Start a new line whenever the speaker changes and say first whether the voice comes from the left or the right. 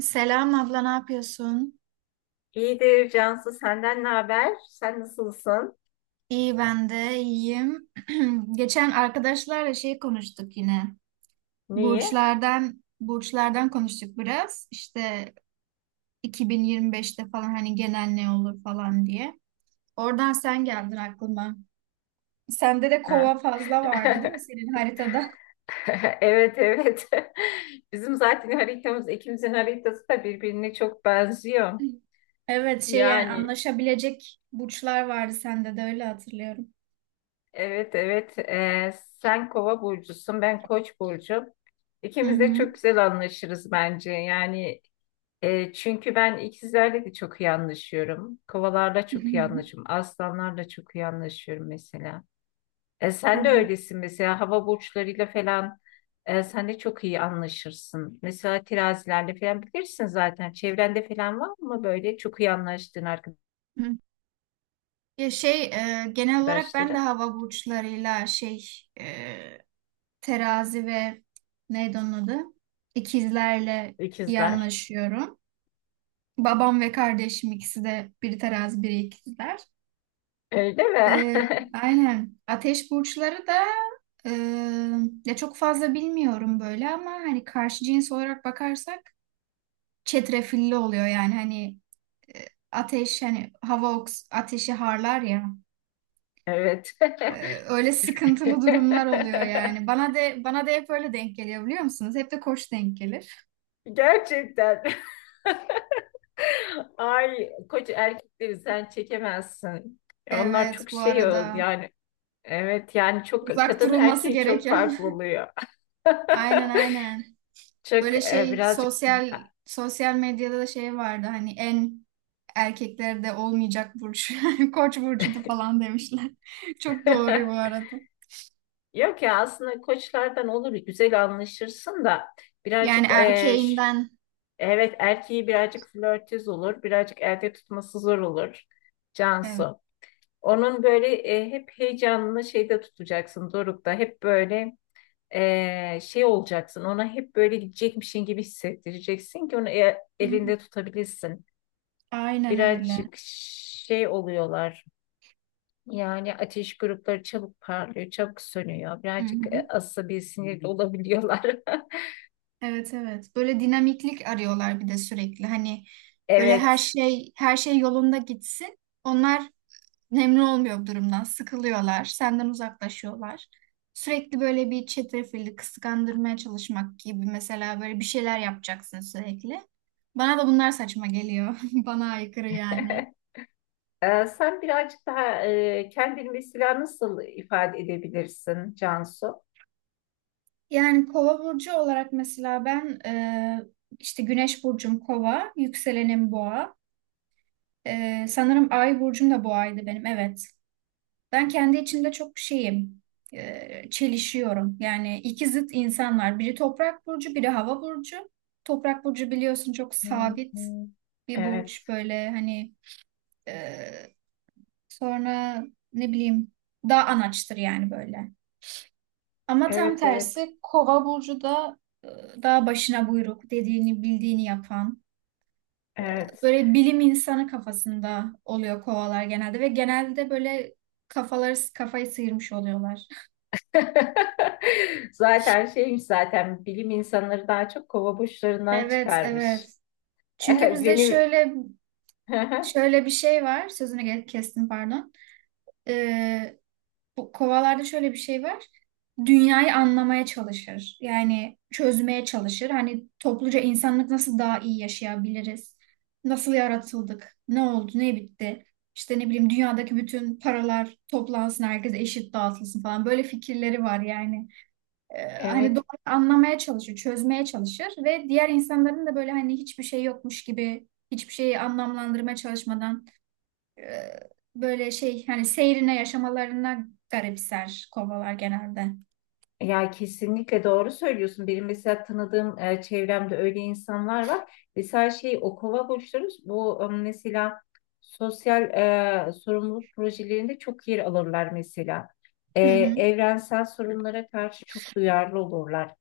right: Selam abla, ne yapıyorsun?
left: İyidir Cansu, senden ne haber? Sen nasılsın?
right: İyi, ben de iyiyim. Geçen arkadaşlarla konuştuk yine.
left: Neyi?
right: Burçlardan konuştuk biraz. İşte 2025'te falan hani genel ne olur falan diye. Oradan sen geldin aklıma. Sende de
left: Ha.
right: kova fazla vardı, değil mi, senin haritada?
left: Evet evet. Bizim zaten haritamız, ikimizin haritası da birbirine çok benziyor.
right: Evet, yani
left: Yani
right: anlaşabilecek burçlar vardı sende de, öyle hatırlıyorum.
left: evet evet. Sen Kova burcusun, ben Koç burcum.
right: Hı
left: İkimiz de
right: hı.
left: çok güzel anlaşırız bence. Yani çünkü ben ikizlerle de çok iyi anlaşıyorum. Kovalarla
right: Hı
left: çok iyi
right: hı.
left: anlaşıyorum. Aslanlarla çok iyi anlaşıyorum mesela. Sen de
right: Evet.
left: öylesin mesela hava burçlarıyla falan sen de çok iyi anlaşırsın. Mesela terazilerle falan bilirsin zaten. Çevrende falan var mı böyle çok iyi anlaştığın
right: Hı. Ya genel olarak ben de
left: arkadaşların?
right: hava burçlarıyla e, terazi ve neydi onun adı? İkizlerle iyi
left: İkizler.
right: anlaşıyorum. Babam ve kardeşim ikisi de, biri terazi biri ikizler.
left: Öyle mi?
right: E, aynen. Ateş burçları da e, ya çok fazla bilmiyorum böyle ama hani karşı cins olarak bakarsak çetrefilli oluyor yani hani e, ateş hani hava oks ateşi harlar ya.
left: Evet.
right: Öyle sıkıntılı durumlar oluyor yani. Bana de bana da hep öyle denk geliyor, biliyor musunuz? Hep de koç denk gelir.
left: Gerçekten. Ay koç erkekleri sen çekemezsin. Ya onlar
right: Evet,
left: çok
right: bu
left: şey
right: arada
left: yani evet yani çok
right: uzak
left: kadını
right: durulması
left: erkeği çok
right: gereken.
left: farklı oluyor.
right: Aynen, aynen.
left: Çok
right: Böyle
left: birazcık
right: sosyal medyada da vardı hani en erkeklerde olmayacak burç koç burcudu falan demişler. Çok doğru bu arada.
left: yok ya aslında koçlardan olur güzel anlaşırsın da
right: Yani
left: birazcık
right: erkeğinden,
left: evet erkeği birazcık flörtöz olur birazcık elde tutması zor olur
right: evet.
left: Cansu. Onun böyle hep heyecanını şeyde tutacaksın Doruk'ta hep böyle şey olacaksın ona hep böyle gidecekmişin gibi hissettireceksin ki onu
right: Hı hı.
left: elinde tutabilirsin.
right: Aynen öyle.
left: Birazcık şey oluyorlar. Yani ateş grupları çabuk parlıyor, çabuk sönüyor.
right: Hı
left: Birazcık
right: hı.
left: asabi sinirli olabiliyorlar.
right: Evet, evet. Böyle dinamiklik arıyorlar bir de sürekli. Hani böyle her
left: Evet.
right: şey her şey yolunda gitsin. Onlar memnun olmuyor bu durumdan. Sıkılıyorlar. Senden uzaklaşıyorlar. Sürekli böyle bir çetrefilli kıskandırmaya çalışmak gibi, mesela böyle bir şeyler yapacaksın sürekli. Bana da bunlar saçma geliyor. Bana aykırı yani.
left: Sen birazcık daha kendini mesela nasıl ifade edebilirsin Cansu?
right: Yani kova burcu olarak mesela ben işte güneş burcum kova, yükselenim boğa. E, sanırım ay burcum da boğaydı benim. Evet. Ben kendi içimde çok şeyim, çelişiyorum. Yani iki zıt insan var. Biri toprak burcu, biri hava burcu. Toprak burcu biliyorsun, çok
left: Hı
right: sabit
left: hı.
right: bir burç.
left: Evet,
right: Böyle hani e, sonra ne bileyim, daha anaçtır yani böyle. Ama tam
left: evet, evet,
right: tersi kova burcu da e, daha başına buyruk, dediğini bildiğini yapan.
left: evet.
right: Böyle bilim insanı kafasında oluyor kovalar genelde ve genelde böyle kafayı sıyırmış oluyorlar.
left: Zaten şeymiş, zaten bilim insanları daha çok kova burçlarından
right: Evet,
left: çıkarmış.
right: evet. Çünkü bizde
left: Benim
right: şöyle bir şey var. Sözünü kestim, pardon. Ee, Bu kovalarda şöyle bir şey var. Dünyayı anlamaya çalışır. Yani çözmeye çalışır. Hani topluca insanlık nasıl daha iyi yaşayabiliriz? Nasıl yaratıldık? Ne oldu? Ne bitti? İşte ne bileyim, dünyadaki bütün paralar toplansın, herkese eşit dağıtılsın falan. Böyle fikirleri var yani hani doğru
left: evet
right: anlamaya çalışır, çözmeye çalışır ve diğer insanların da böyle hani hiçbir şey yokmuş gibi hiçbir şeyi anlamlandırmaya çalışmadan e, böyle hani seyrine yaşamalarına garipser kovalar genelde.
left: ya kesinlikle doğru söylüyorsun. Benim mesela tanıdığım çevremde öyle insanlar var. Mesela şey o kova burçları bu mesela sosyal sorumluluk projelerinde çok yer alırlar mesela. E,
right: Hı hı.
left: evrensel sorunlara karşı çok duyarlı olurlar.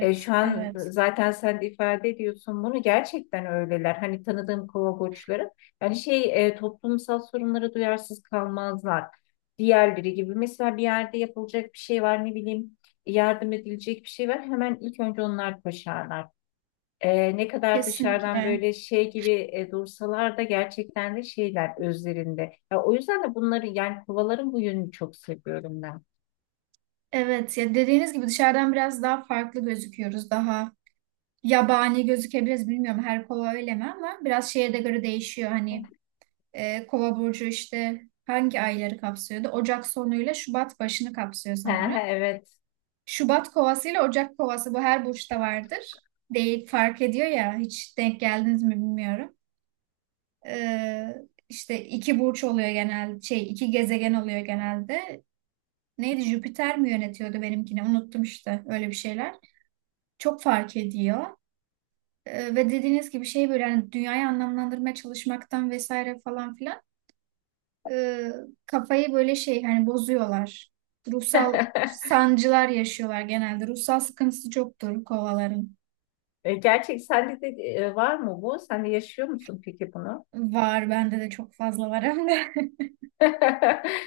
left: Şu an
right: evet.
left: zaten sen de ifade ediyorsun bunu, gerçekten öyleler. Hani tanıdığım kova, yani şey toplumsal sorunlara duyarsız kalmazlar. Diğerleri gibi mesela bir yerde yapılacak bir şey var, ne bileyim yardım edilecek bir şey var, hemen ilk önce onlar koşarlar. Ne kadar dışarıdan
right: Kesinlikle.
left: böyle şey gibi dursalar da gerçekten de şeyler özlerinde. Ya, o yüzden de bunları, yani kovaların bu yönünü çok seviyorum ben.
right: Evet, ya dediğiniz gibi dışarıdan biraz daha farklı gözüküyoruz. Daha yabani gözükebiliriz, bilmiyorum her kova öyle mi, ama biraz şeye de göre değişiyor hani. E, kova burcu işte hangi ayları kapsıyordu? Ocak sonuyla Şubat başını kapsıyor
left: Ha,
right: sanırım.
left: evet.
right: Şubat kovası ile Ocak kovası, bu her burçta vardır. Değil, fark ediyor ya, hiç denk geldiniz mi bilmiyorum. E, işte iki burç oluyor genelde, iki gezegen oluyor genelde. Neydi, Jüpiter mi yönetiyordu benimkini, unuttum işte, öyle bir şeyler. Çok fark ediyor. E, ve dediğiniz gibi böyle hani dünyayı anlamlandırmaya çalışmaktan vesaire falan filan e, kafayı böyle hani bozuyorlar. Ruhsal sancılar yaşıyorlar genelde. Ruhsal sıkıntısı çoktur kovaların.
left: Gerçek sende de var mı bu? Sen de yaşıyor musun peki bunu?
right: Var, bende de çok fazla var hem de.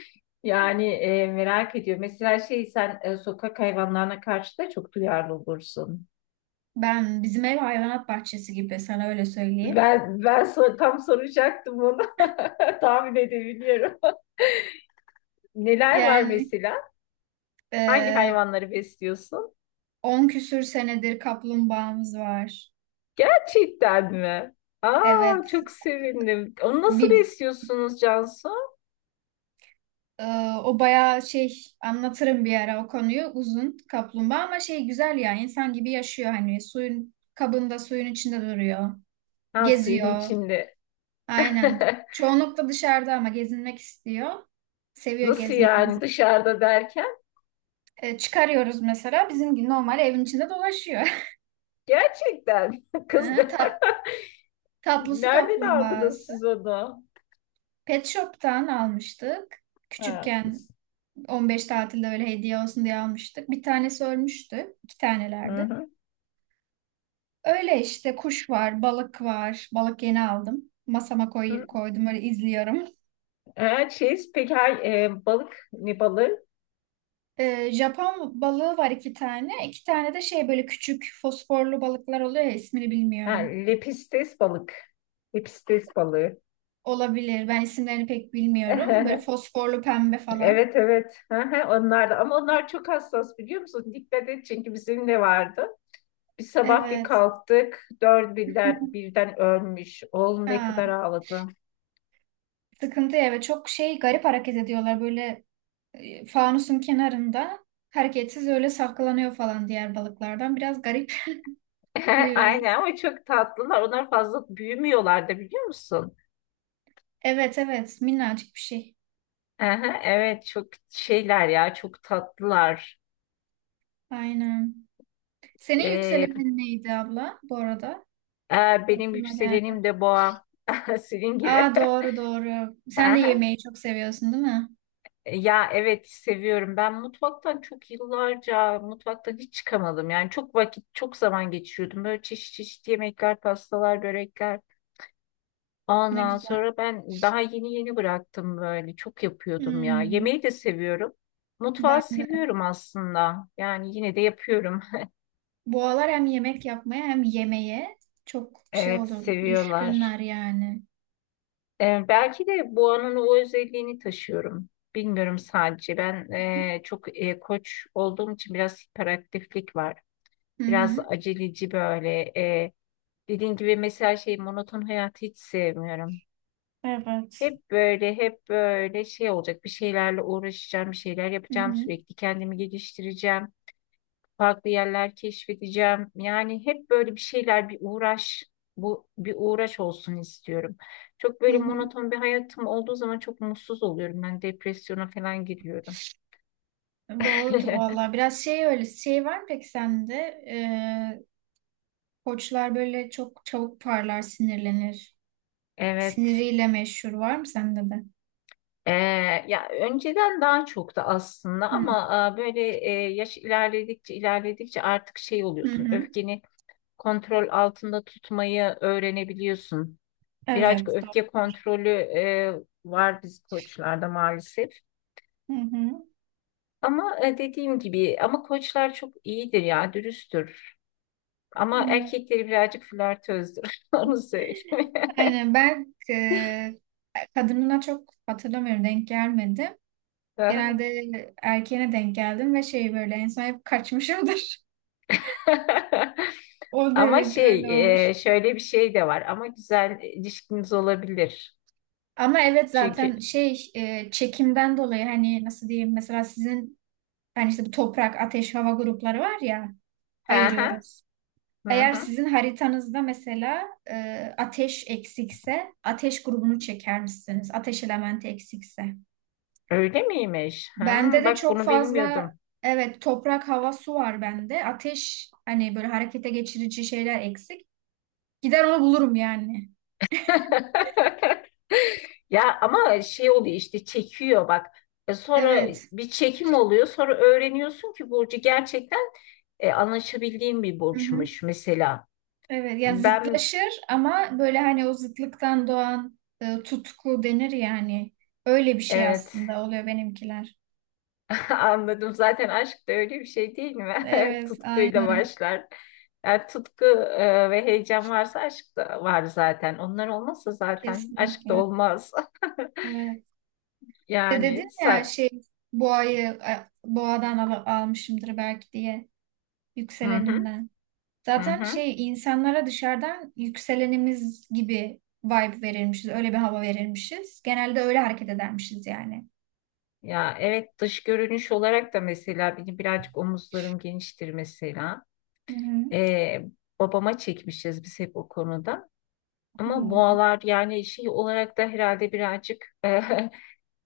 left: Yani merak ediyorum. Mesela şey sen sokak hayvanlarına karşı da çok duyarlı olursun.
right: Ben bizim ev hayvanat bahçesi gibi, sana öyle söyleyeyim.
left: Ben tam soracaktım onu. Tahmin edebiliyorum. Neler var
right: Yani
left: mesela? Hangi
right: e,
left: hayvanları besliyorsun?
right: 10 küsür senedir kaplumbağamız var.
left: Gerçekten mi?
right: Evet,
left: Aa, çok sevindim. Onu nasıl
right: bir
left: besliyorsunuz Cansu?
right: e, o bayağı anlatırım bir ara o konuyu, uzun kaplumbağa, ama güzel ya, insan gibi yaşıyor hani, suyun kabında suyun içinde duruyor,
left: Ha, suyun
right: geziyor.
left: içinde.
right: Aynen. Çoğunlukla dışarıda ama gezinmek istiyor. Seviyor
left: Nasıl
right: gezmeyi
left: yani,
right: bizim.
left: dışarıda derken?
right: E, çıkarıyoruz mesela. Bizimki normal evin içinde dolaşıyor.
left: Gerçekten kız
right: Hı, Tat, Tatlı su
left: nereden aldınız
right: kaplumbağası.
left: siz onu?
right: Pet Shop'tan almıştık.
left: Ha,
right: Küçükken, 15 tatilde öyle hediye olsun diye almıştık. Bir tanesi ölmüştü. İki
left: hı
right: tanelerdi.
left: hı.
right: Öyle işte, kuş var, balık var. Balık yeni aldım.
left: Hı.
right: Koydum, öyle izliyorum.
left: Ha, şey, peki ha, balık ne balığı?
right: Japon balığı var iki tane. İki tane de böyle küçük fosforlu balıklar oluyor ya, ismini
left: Ha,
right: bilmiyorum.
left: lepistes balık. Lepistes balığı.
right: Olabilir. Ben isimlerini pek bilmiyorum. Böyle fosforlu pembe falan.
left: Evet evet. Hı hı, onlar da, ama onlar çok hassas biliyor musun? Dikkat et çünkü bizim de vardı. Bir sabah bir
right: Evet.
left: kalktık. Dört birden, birden ölmüş. Oğlum ne
right: Ha,
left: kadar ağladı.
right: sıkıntı ya. Ve çok garip hareket ediyorlar. Böyle fanusun kenarında hareketsiz öyle saklanıyor falan diğer balıklardan. Biraz garip huyları.
left: Aynen, ama çok tatlılar. Onlar fazla büyümüyorlar da biliyor musun?
right: Evet, evet. Minnacık bir şey.
left: Aha, evet çok şeyler ya, çok tatlılar.
right: Aynen. Senin
left: Ee,
right: yükselenin neydi abla, bu arada?
left: benim
right: Aklıma geldi.
left: yükselenim de boğa. Senin gibi.
right: Aa, doğru, doğru. Sen de
left: Aha.
right: yemeği çok seviyorsun, değil mi?
left: Ya evet, seviyorum. Ben mutfaktan, çok yıllarca mutfaktan hiç çıkamadım. Yani çok vakit, çok zaman geçiriyordum. Böyle çeşit çeşit yemekler, pastalar, börekler.
right: Ne
left: Ondan
right: güzel.
left: sonra ben daha yeni yeni bıraktım böyle. Çok yapıyordum ya.
right: Hmm,
left: Yemeği de seviyorum. Mutfağı
right: ben de.
left: seviyorum aslında. Yani yine de yapıyorum.
right: Bu aralar hem yemek yapmaya hem yemeğe çok
left: Evet,
right: olur.
left: seviyorlar.
right: Düşkünler yani.
left: Belki de Boğa'nın o özelliğini taşıyorum. Bilmiyorum sadece. Ben çok koç olduğum için biraz hiperaktiflik var.
right: Hı
left: Biraz
right: hı.
left: aceleci böyle. E, dediğin gibi mesela şey monoton hayatı hiç sevmiyorum.
right: Evet.
left: Hep böyle şey olacak. Bir şeylerle uğraşacağım, bir şeyler
right: Hı
left: yapacağım
right: hı.
left: sürekli. Kendimi geliştireceğim, farklı yerler keşfedeceğim. Yani hep böyle bir şeyler, bir uğraş, bu bir uğraş olsun istiyorum. Çok
right: Hı
left: böyle
right: hı.
left: monoton bir hayatım olduğu zaman çok mutsuz oluyorum. Ben depresyona falan giriyorum.
right: Doğrudur vallahi. Biraz öyle. Şey var mı peki sende? Koçlar böyle çok çabuk parlar, sinirlenir.
left: Evet.
right: Siniriyle meşhur, var mı sende de?
left: Ee, ya önceden daha çok da aslında,
right: Hı
left: ama böyle yaş ilerledikçe ilerledikçe artık şey
right: hı.
left: oluyorsun.
right: Hı.
left: Öfkeni kontrol altında tutmayı öğrenebiliyorsun. Birazcık
right: Evet. Doğru.
left: öfke kontrolü var biz koçlarda maalesef.
right: Hı hı.
left: Ama dediğim gibi, ama koçlar çok iyidir ya, dürüsttür. Ama
right: Hı.
left: erkekleri birazcık flörtözdür. Onu söyleyeyim.
right: Aynen. Ben kadınına çok hatırlamıyorum, denk gelmedim. Genelde erkeğine denk geldim ve böyle en son hep kaçmışımdır. O
left: Ama
right: derece
left: şey
right: öyle olur.
left: şöyle bir şey de var. Ama güzel ilişkiniz olabilir.
right: Ama evet,
left: Çünkü
right: zaten çekimden dolayı hani nasıl diyeyim, mesela sizin hani işte bu toprak, ateş, hava grupları var ya,
left: hı hı
right: ayırıyoruz.
left: hı,
right: Eğer
left: hı.
right: sizin haritanızda mesela ateş eksikse, ateş grubunu çeker misiniz? Ateş elementi eksikse.
left: Öyle miymiş?
right: Bende
left: Hmm,
right: de
left: bak
right: çok
left: bunu
right: fazla,
left: bilmiyordum.
right: evet toprak, hava, su var bende. Ateş hani böyle harekete geçirici şeyler eksik. Gider onu bulurum yani.
left: Ya ama şey oluyor işte, çekiyor bak. Sonra
right: Evet.
left: bir çekim oluyor. Sonra öğreniyorsun ki burcu gerçekten anlaşabildiğim bir
right: Hı hı.
left: burçmuş mesela.
right: Evet, yani
left: Ben
right: zıtlaşır ama böyle hani o zıtlıktan doğan tutku denir yani. Öyle bir şey
left: evet,
right: aslında oluyor benimkiler.
left: anladım. Zaten aşk da öyle bir şey değil mi?
right: Evet,
left: Tutkuyla
right: aynen,
left: başlar. Yani tutku ve heyecan varsa aşk da var zaten. Onlar olmazsa zaten aşk da
right: kesinlikle.
left: olmaz.
right: Evet. Bir de dedin
left: Yani
right: ya,
left: sen.
right: boğayı boğadan al almışımdır belki diye,
left: Hı hı,
right: yükseleninden.
left: hı
right: Zaten
left: hı.
right: insanlara dışarıdan yükselenimiz gibi vibe verilmişiz. Öyle bir hava verilmişiz. Genelde öyle hareket edermişiz yani.
left: Ya evet, dış görünüş olarak da mesela benim birazcık omuzlarım geniştir mesela.
right: Hı hı.
left: Ee, babama çekmişiz biz hep o konuda. Ama boğalar yani şey olarak da herhalde birazcık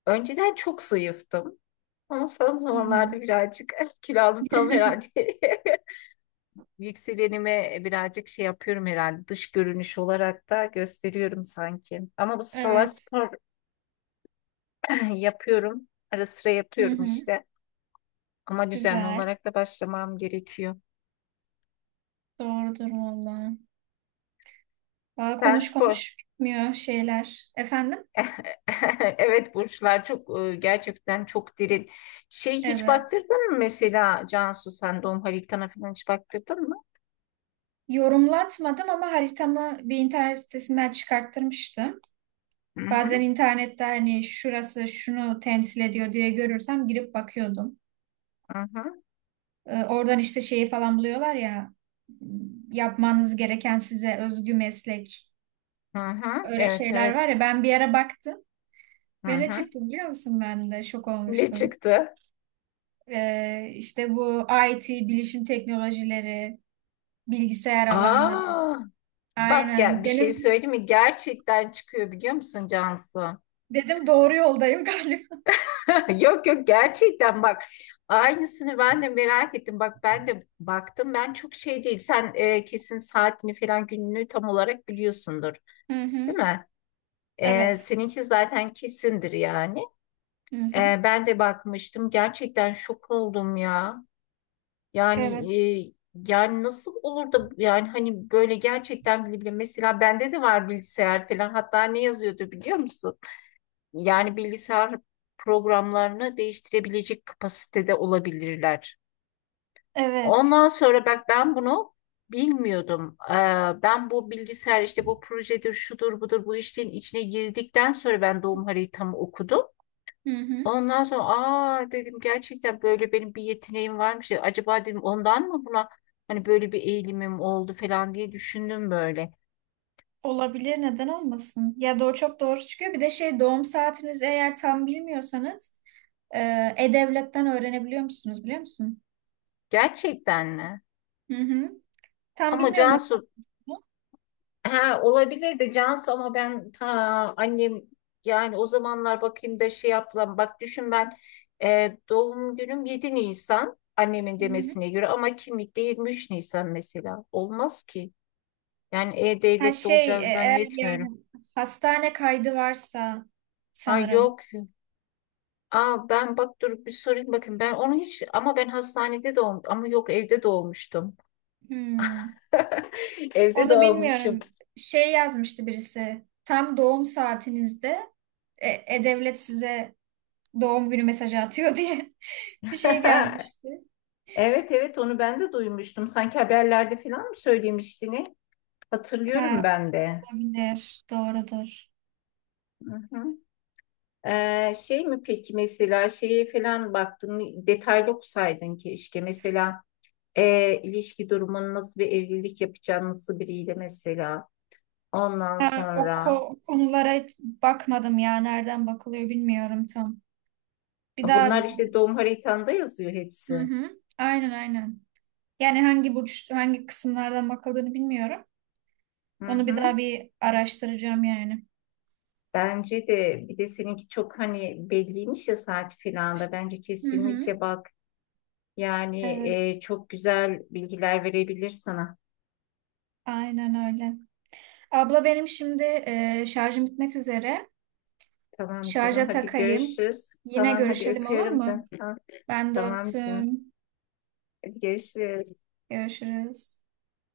left: önceden çok zayıftım. Ama son
right: Hı
left: zamanlarda birazcık kilo aldım
right: hı.
left: tam herhalde. Yükselenime birazcık şey yapıyorum herhalde, dış görünüş olarak da gösteriyorum sanki. Ama bu sıralar
right: Evet.
left: spor yapıyorum. Ara sıra
right: Hı
left: yapıyorum
right: hı.
left: işte. Ama düzenli
right: Güzel.
left: olarak da başlamam gerekiyor.
right: Doğrudur valla. Valla
left: Sen
right: konuş
left: spor.
right: konuş bitmiyor şeyler. Efendim?
left: Evet, burçlar çok gerçekten çok derin. Şey hiç
right: Evet.
left: baktırdın mı mesela Cansu, sen doğum haritana falan hiç baktırdın mı?
right: Yorumlatmadım ama haritamı bir internet sitesinden çıkarttırmıştım.
left: Hı
right: Bazen
left: hı
right: internette hani şurası şunu temsil ediyor diye görürsem girip bakıyordum.
left: hı hı,
right: E, oradan işte şeyi falan buluyorlar ya, yapmanız gereken size özgü meslek,
left: hı hı.
right: öyle
left: Evet
right: şeyler var
left: evet.
right: ya, ben bir ara baktım
left: Hı
right: ve ne
left: hı.
right: çıktı biliyor musun, ben de şok
left: Ne
right: olmuştum.
left: çıktı?
right: E, işte bu IT, bilişim teknolojileri, bilgisayar alanları.
left: Aa, bak gel
right: Aynen.
left: bir şey
right: Benim
left: söyleyeyim mi? Gerçekten çıkıyor biliyor musun Cansu?
right: dedim doğru yoldayım galiba.
left: Yok yok, gerçekten bak, aynısını ben de merak ettim. Bak ben de baktım, ben çok şey değil. Sen kesin saatini falan gününü tam olarak biliyorsundur
right: Hı
left: değil
right: hı.
left: mi?
right: Evet.
left: Seninki zaten kesindir yani.
right: Hı hı.
left: Ben de bakmıştım, gerçekten şok oldum ya.
right: Evet.
left: Yani e, yani nasıl olur da, yani hani böyle gerçekten bile bile mesela bende de var bilgisayar falan, hatta ne yazıyordu biliyor musun? Yani bilgisayar programlarını değiştirebilecek kapasitede olabilirler.
right: Evet.
left: Ondan sonra bak ben bunu bilmiyordum. Ben bu bilgisayar işte bu projedir, şudur, budur, bu işlerin içine girdikten sonra ben doğum haritamı okudum.
right: Hı hı.
left: Ondan sonra aa dedim, gerçekten böyle benim bir yeteneğim varmış ya. Acaba dedim ondan mı buna hani böyle bir eğilimim oldu falan diye düşündüm böyle.
right: Olabilir, neden olmasın? Ya doğru, çok doğru çıkıyor. Bir de doğum saatinizi eğer tam bilmiyorsanız e, e-devletten öğrenebiliyor musunuz, biliyor musun?
left: Gerçekten mi?
right: Hı hı. Tam
left: Ama
right: bilmiyorum nasıl
left: Cansu,
right: olduğunu.
left: ha, olabilir de Cansu, ama ben ta annem, yani o zamanlar bakayım da şey yaptılar. Bak düşün, ben doğum günüm 7 Nisan annemin
right: Hı hı.
left: demesine göre, ama kimlikte 23 Nisan mesela. Olmaz ki. Yani
right: Ha
left: E-Devlet'te olacağını
right: eğer yani
left: zannetmiyorum.
right: hastane kaydı varsa
left: Ha
right: sanırım.
left: yok. Aa, ben bak dur bir sorayım, bakın ben onu hiç, ama ben hastanede doğum, ama yok evde doğmuştum.
right: Hmm.
left: Evde
right: Onu
left: doğmuşum.
right: bilmiyorum. Yazmıştı birisi. Tam doğum saatinizde e-devlet size doğum günü mesajı atıyor diye bir şey gelmişti.
left: Evet evet, onu ben de duymuştum. Sanki haberlerde falan mı söylemiştin? Hatırlıyorum
right: Ha,
left: ben de.
right: olabilir. Doğrudur.
left: Hı hı. Şey mi peki mesela, şeye falan baktın, detaylı okusaydın keşke mesela ilişki durumun, nasıl bir evlilik yapacağın, nasıl biriyle mesela, ondan sonra,
right: O konulara hiç bakmadım ya. Nereden bakılıyor bilmiyorum tam. Bir daha.
left: bunlar işte doğum haritanda yazıyor
right: Hı
left: hepsi.
right: hı. Aynen, aynen. Yani hangi burç hangi kısımlardan bakıldığını bilmiyorum.
left: Hı
right: Onu bir daha
left: hı.
right: bir araştıracağım yani.
left: Bence de, bir de seninki çok hani belliymiş ya, saat falan da bence
right: Hı hı.
left: kesinlikle bak yani
right: Evet,
left: çok güzel bilgiler verebilir sana.
right: aynen öyle. Abla, benim şimdi şarjım bitmek üzere.
left: Tamam canım.
right: Şarja
left: Hadi
right: takayım.
left: görüşürüz.
right: Yine
left: Tamam hadi,
right: görüşelim, olur
left: öpüyorum seni.
right: mu?
left: Ha,
right: Ben de
left: tamam canım.
right: öptüm.
left: Hadi görüşürüz.
right: Görüşürüz.